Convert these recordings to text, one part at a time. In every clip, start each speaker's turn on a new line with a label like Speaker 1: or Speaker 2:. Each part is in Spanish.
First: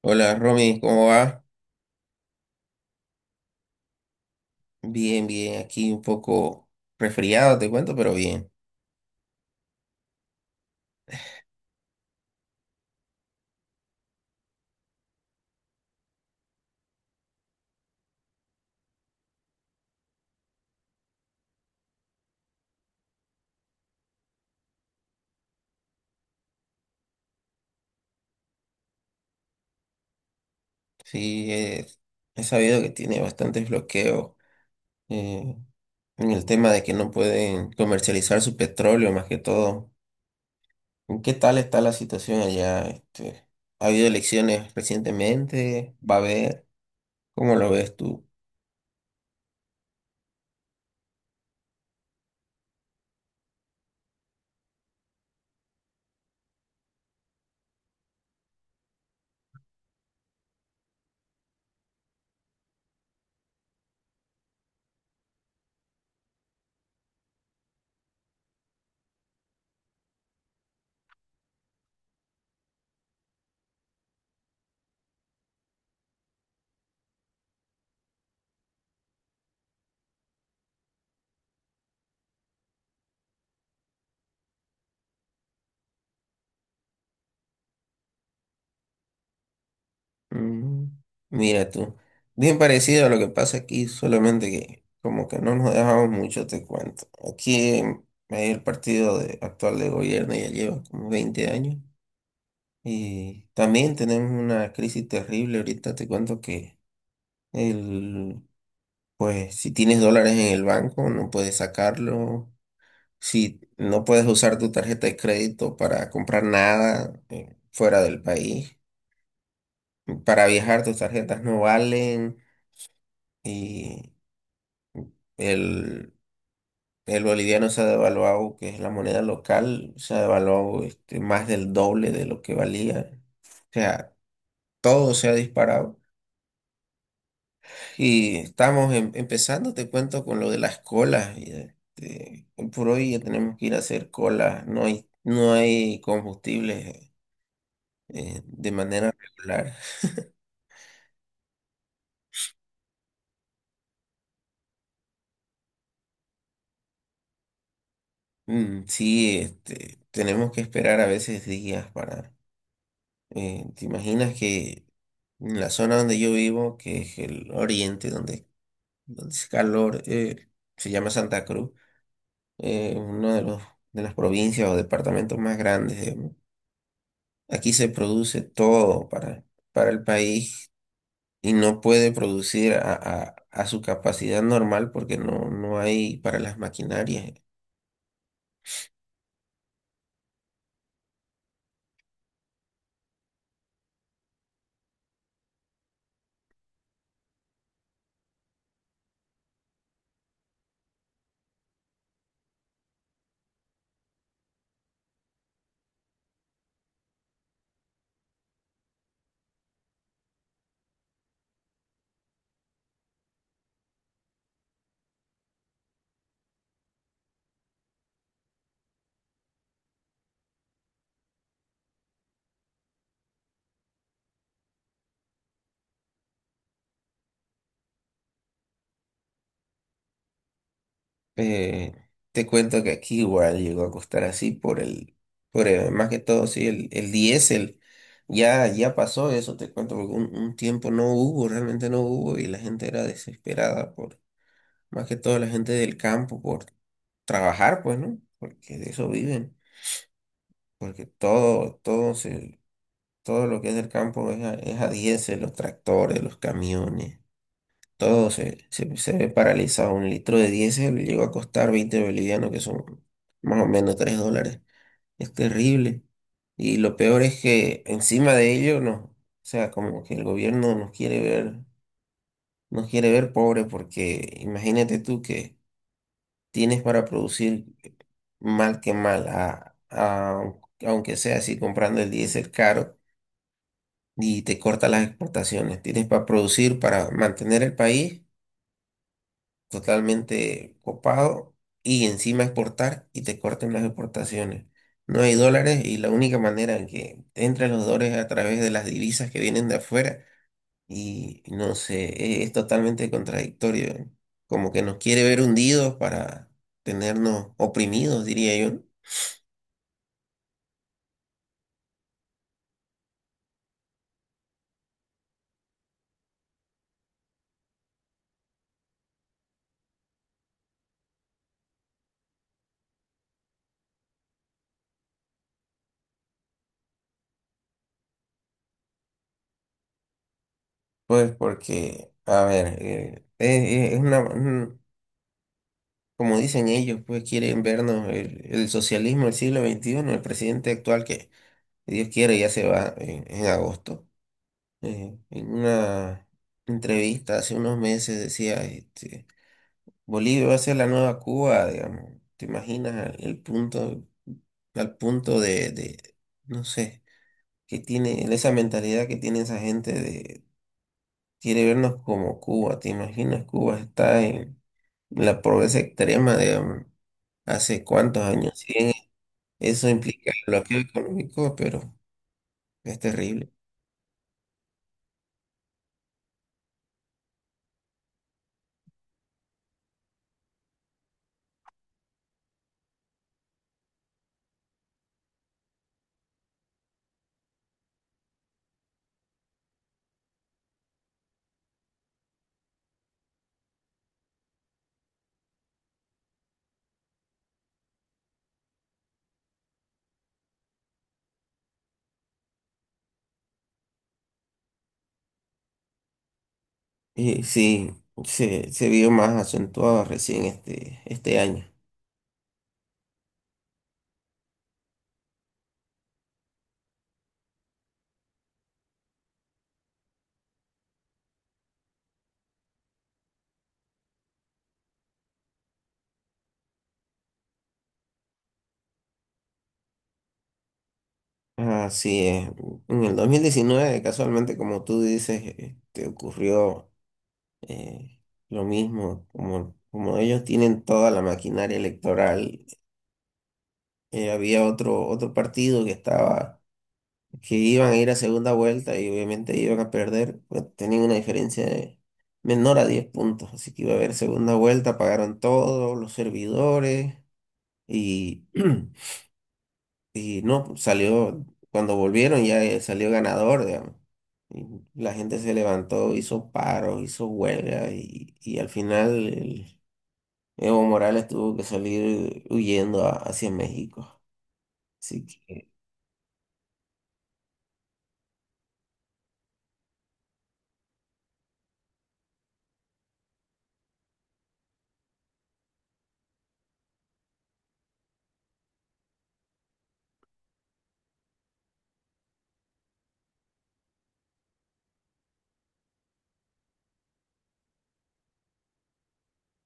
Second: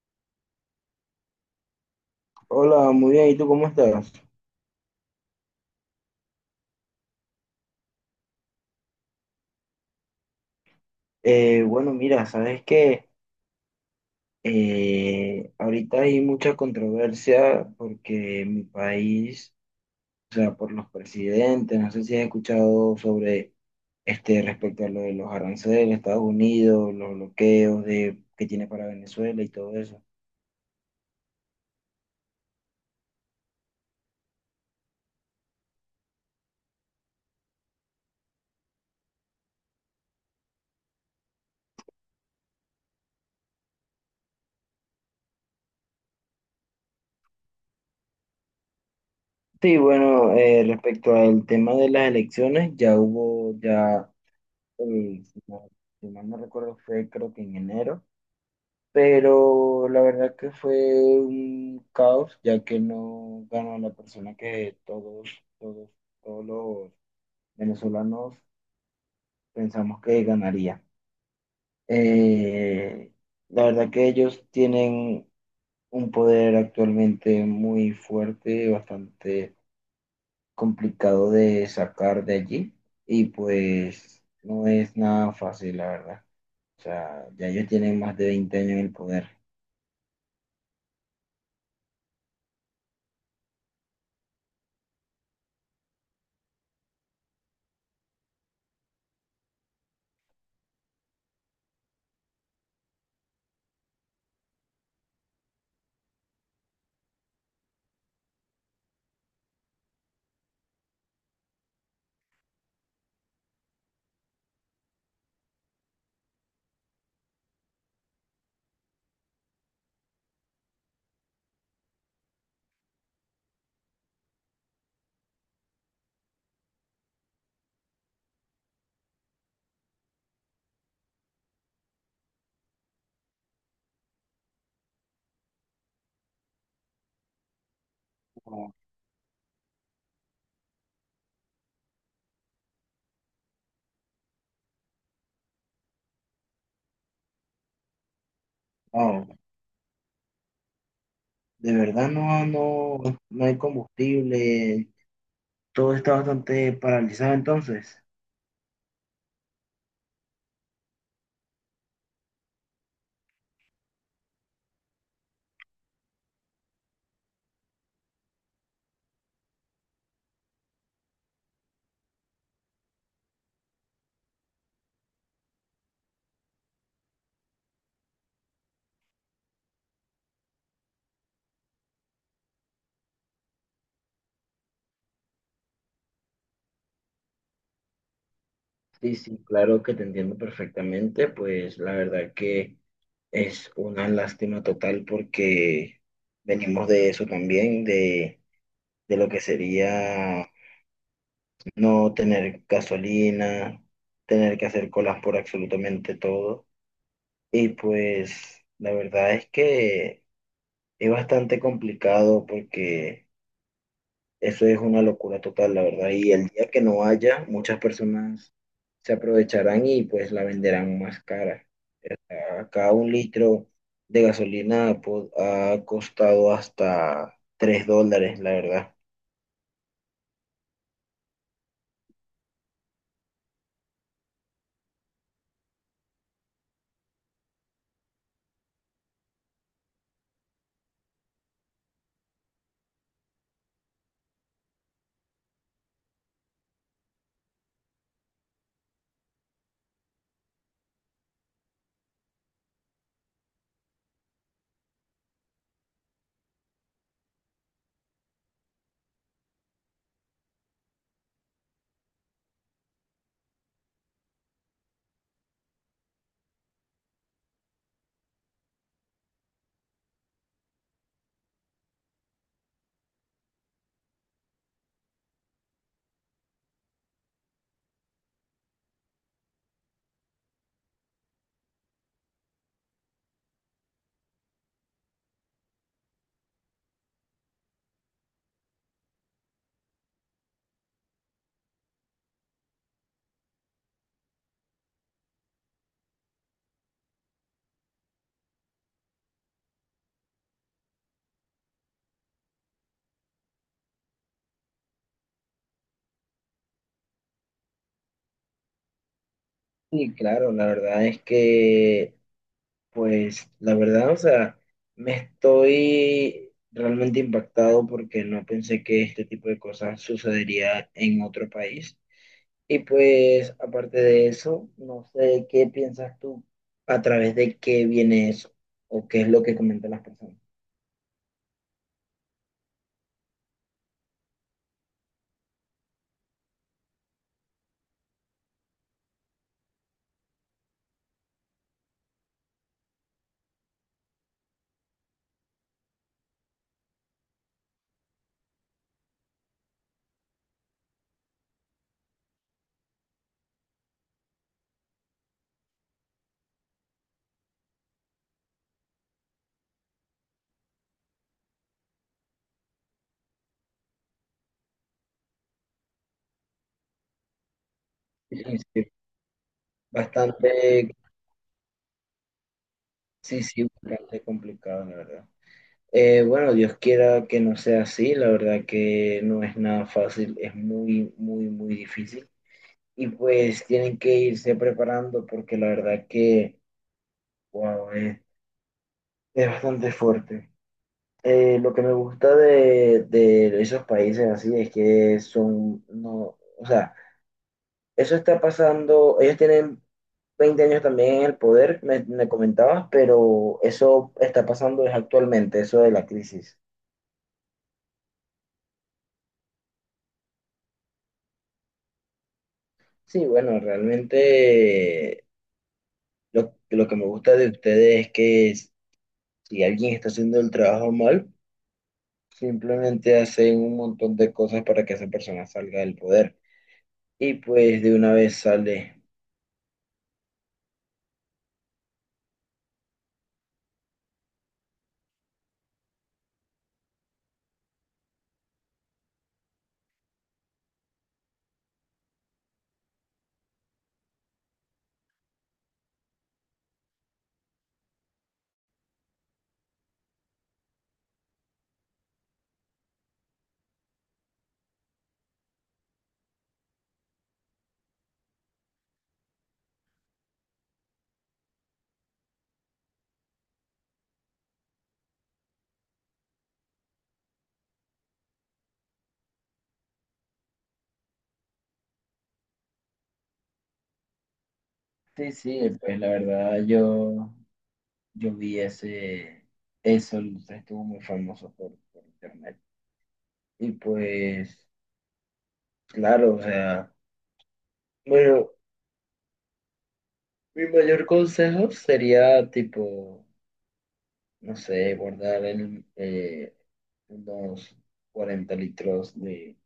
Speaker 1: Hola Romy, ¿cómo va?
Speaker 2: Hola, muy bien. ¿Y tú cómo estás?
Speaker 1: Bien, bien, aquí un poco resfriado, te cuento, pero bien.
Speaker 2: Bueno, Mira, sabes que ahorita hay mucha controversia porque mi país, o sea, por los presidentes, no sé si has escuchado sobre este respecto a lo de los aranceles, Estados Unidos, los bloqueos de, que tiene para Venezuela y todo eso.
Speaker 1: Sí, he sabido que tiene bastantes bloqueos eh, en el tema de que no pueden comercializar su petróleo, más que todo. ¿Qué tal está la situación allá? Este, ¿ha habido elecciones recientemente? ¿Va a haber? ¿Cómo lo ves tú?
Speaker 2: Sí, bueno, respecto al tema de las elecciones, ya hubo, ya, eh, si mal si mal no recuerdo, fue creo que en enero. Pero la verdad que fue un caos, ya que no ganó la persona que todos, todos, todos los venezolanos pensamos que ganaría. Eh, la verdad que ellos tienen un poder actualmente muy fuerte, bastante complicado de sacar de allí, y pues no es nada fácil, la verdad. O sea, ya ellos tienen más de 20 años en el poder.
Speaker 1: Mm, Mira tú, bien parecido a lo que pasa aquí, solamente que como que no nos dejamos mucho, te cuento. Aquí hay el partido actual de gobierno ya lleva como 20 años y también tenemos una crisis terrible. Ahorita te cuento que el, pues si tienes dólares en el banco no puedes sacarlo, si no puedes usar tu tarjeta de crédito para comprar nada fuera del país, para viajar tus tarjetas no valen. Y El, el boliviano se ha devaluado, que es la moneda local, se ha devaluado más del doble de lo que valía. O sea, todo se ha disparado. Y estamos empezando, te cuento, con lo de las colas. Y, este, hoy por hoy ya tenemos que ir a hacer colas. No hay combustible de manera
Speaker 2: No,
Speaker 1: regular.
Speaker 2: de verdad no, no hay combustible, todo está bastante paralizado entonces.
Speaker 1: Mm, sí, este, tenemos que esperar a veces días para. ¿Te imaginas que en la zona donde yo vivo, que es el oriente, donde es calor, se llama Santa Cruz, uno de los, de las provincias o departamentos más grandes, digamos. Aquí se produce todo para el país y no puede producir a su capacidad normal porque no hay para las maquinarias.
Speaker 2: Sí, sí, claro que te entiendo perfectamente, pues la verdad que es una lástima total porque venimos de eso también, de lo que sería no tener gasolina, tener que hacer colas por absolutamente todo. Y pues la verdad es que es bastante complicado porque... Eso es una locura total, la verdad. Y el día que no haya, muchas personas se aprovecharán y pues la venderán más cara. Acá un litro de gasolina ha costado hasta $3, la verdad.
Speaker 1: Eh, te cuento que aquí igual llegó a costar así más que todo, sí, el diésel. Ya, ya pasó eso, te cuento, porque un tiempo no hubo, realmente no hubo, y la gente era desesperada por, más que todo la gente del campo, por trabajar, pues, ¿no? Porque de eso viven, porque todo lo que es del campo es a diésel, los tractores, los camiones. Todo se ve paralizado. Un litro de diésel llegó a costar 20 bolivianos, que son más o menos 3 dólares. Es terrible. Y lo peor es que encima de ello, no, o sea, como que el gobierno nos quiere ver pobre porque imagínate tú que tienes para producir mal que mal, aunque sea así comprando el diésel caro y te corta las exportaciones. Tienes para producir, para mantener el país totalmente copado y encima exportar y te corten las exportaciones. No hay dólares y la única manera en que te entran los dólares es a través de las divisas que vienen de afuera y no sé, es, totalmente contradictorio. Como que nos quiere ver hundidos para tenernos oprimidos, diría yo.
Speaker 2: Y claro, la verdad es que, pues, la verdad, o sea, me estoy realmente impactado porque no pensé que este tipo de cosas sucedería en otro país. Y pues, aparte de eso, no sé qué piensas tú a través de qué viene eso o qué es lo que comentan las personas.
Speaker 1: Pues porque, a ver, es- es una, un- como dicen ellos, pues quieren vernos el socialismo del siglo XXI, el presidente actual que si Dios quiere, ya se va en agosto. En una entrevista hace unos meses decía, Bolivia va a ser la nueva Cuba, digamos. ¿Te imaginas el punto, al punto no sé, que tiene, esa mentalidad que tiene esa gente de, quiere vernos como Cuba? ¿Te imaginas? Cuba está en la pobreza extrema, digamos, hace cuántos
Speaker 2: Sí,
Speaker 1: años.
Speaker 2: sí.
Speaker 1: Sí, eso implica
Speaker 2: Bastante,
Speaker 1: el bloqueo económico, pero es
Speaker 2: sí,
Speaker 1: terrible.
Speaker 2: sí, bastante complicado, la verdad. Bueno, Dios quiera que no sea así, la verdad que no es nada fácil, es muy, muy, muy difícil. Y pues tienen que irse preparando porque la verdad wow, es bastante fuerte. Lo que me gusta de esos países así es que son, no, o sea, eso está pasando, ellos tienen 20 años también en el poder, me comentabas, pero eso está pasando es actualmente, eso de la crisis.
Speaker 1: Y sí, se vio más acentuado recién este año.
Speaker 2: Sí, bueno, realmente lo que me gusta de ustedes es que si alguien está haciendo el trabajo mal, simplemente hacen un montón de cosas para que esa persona salga del poder y pues de una vez sale.
Speaker 1: Así es. En el 2019 casualmente, como tú dices, te ocurrió eh, lo mismo. Como ellos tienen toda la maquinaria electoral, había otro partido que estaba, que iban a ir a segunda vuelta y obviamente iban a perder. Pues, tenían una diferencia de menor a 10 puntos. Así que iba a haber segunda vuelta, pagaron todos los servidores y. Y no, salió, cuando volvieron ya salió ganador, digamos. Y la gente se levantó, hizo paros, hizo huelga y al final el Evo Morales tuvo que salir huyendo hacia México. Así
Speaker 2: Sí,
Speaker 1: que
Speaker 2: sí, pues la verdad yo vi ese, eso, estuvo muy famoso por internet. Y pues, claro, o sea, bueno, mi mayor consejo sería tipo, no sé, guardar el, unos 40 litros de,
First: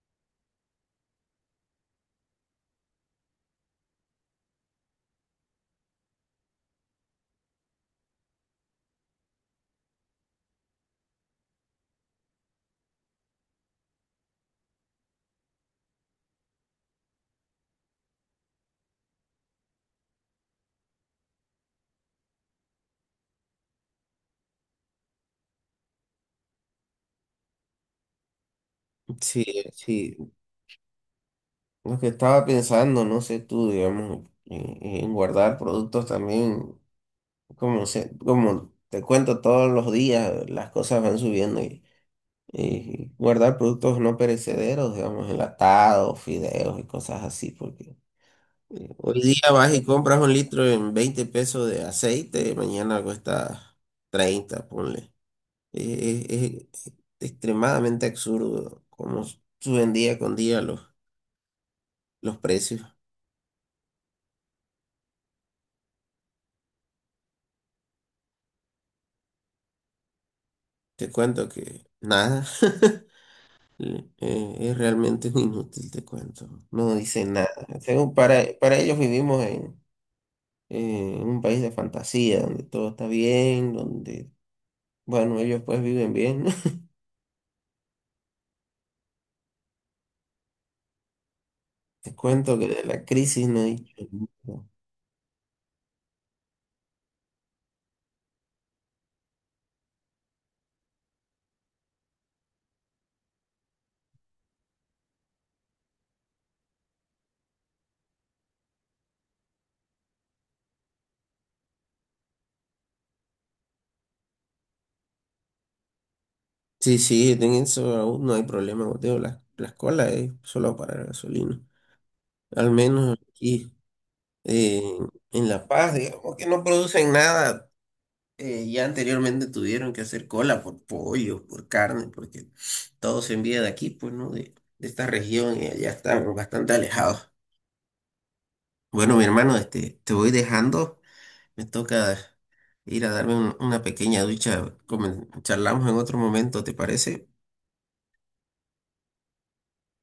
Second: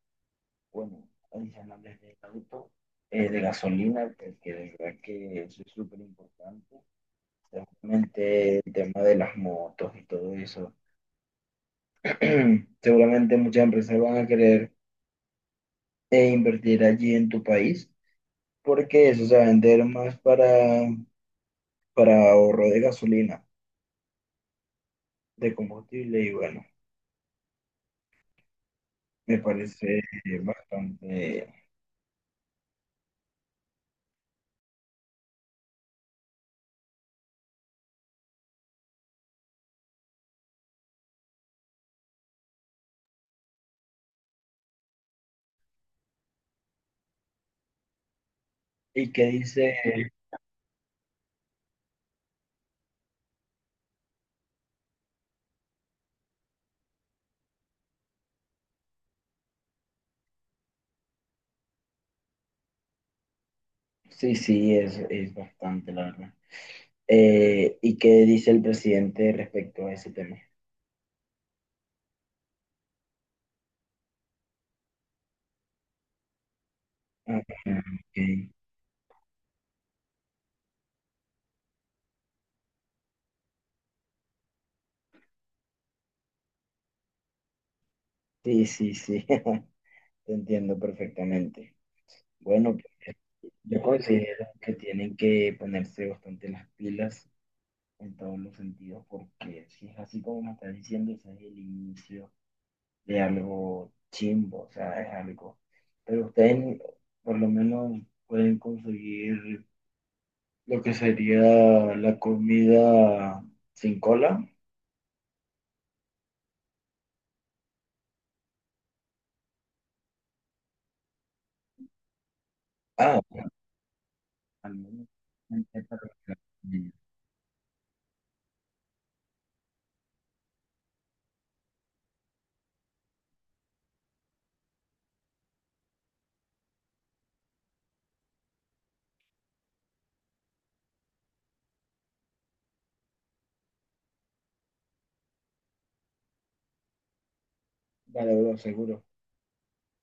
Speaker 2: bueno, adicionales de auto, de gasolina, porque de verdad que eso es súper importante. Realmente el tema de las motos y todo eso seguramente muchas empresas van a querer invertir allí en tu país porque eso se va a vender más para ahorro de gasolina, de combustible y bueno, me
Speaker 1: sí,
Speaker 2: parece
Speaker 1: sí,
Speaker 2: bastante.
Speaker 1: lo que estaba pensando, no sé tú, digamos, en, guardar productos también, como te cuento todos los días, las cosas van subiendo. Y guardar productos no perecederos, digamos, enlatados, fideos y cosas así, porque
Speaker 2: ¿Y
Speaker 1: hoy
Speaker 2: qué
Speaker 1: día vas
Speaker 2: dice?
Speaker 1: y compras un litro en 20 pesos de aceite, mañana cuesta 30 ponle. Es extremadamente absurdo cómo suben día con día los precios.
Speaker 2: Sí, sí, es bastante, la verdad. ¿Y qué dice el presidente respecto a ese tema?
Speaker 1: Te cuento que nada, es realmente un inútil, te cuento. No dicen
Speaker 2: Ah,
Speaker 1: nada. Según para,
Speaker 2: ok.
Speaker 1: para ellos vivimos en un país de fantasía, donde todo está bien, donde, bueno, ellos pues viven bien.
Speaker 2: Sí, sí, sí, te entiendo perfectamente.
Speaker 1: Te cuento que
Speaker 2: Bueno,
Speaker 1: de la
Speaker 2: pues,
Speaker 1: crisis no
Speaker 2: yo
Speaker 1: hay...
Speaker 2: considero que tienen que ponerse bastante las pilas en todos los sentidos, porque si es así como me estás diciendo, ese es el inicio de algo chimbo, o sea, es algo. Pero ustedes por lo menos pueden conseguir lo que sería la comida sin cola.
Speaker 1: Sí, sí, en eso aún no hay problema, Mateo. La escuela es solo para la gasolina. Al menos
Speaker 2: Ah,
Speaker 1: aquí
Speaker 2: al
Speaker 1: eh,
Speaker 2: menos.
Speaker 1: en La Paz, digamos que no producen nada. Ya anteriormente tuvieron que hacer cola por pollo, por carne, porque todo se envía de aquí, pues, ¿no? De esta región y allá están bastante alejados. Bueno, mi hermano, este, te voy dejando. Me toca ir a darme una pequeña ducha. Charlamos en otro momento, ¿te parece?
Speaker 2: Vale, bro, seguro.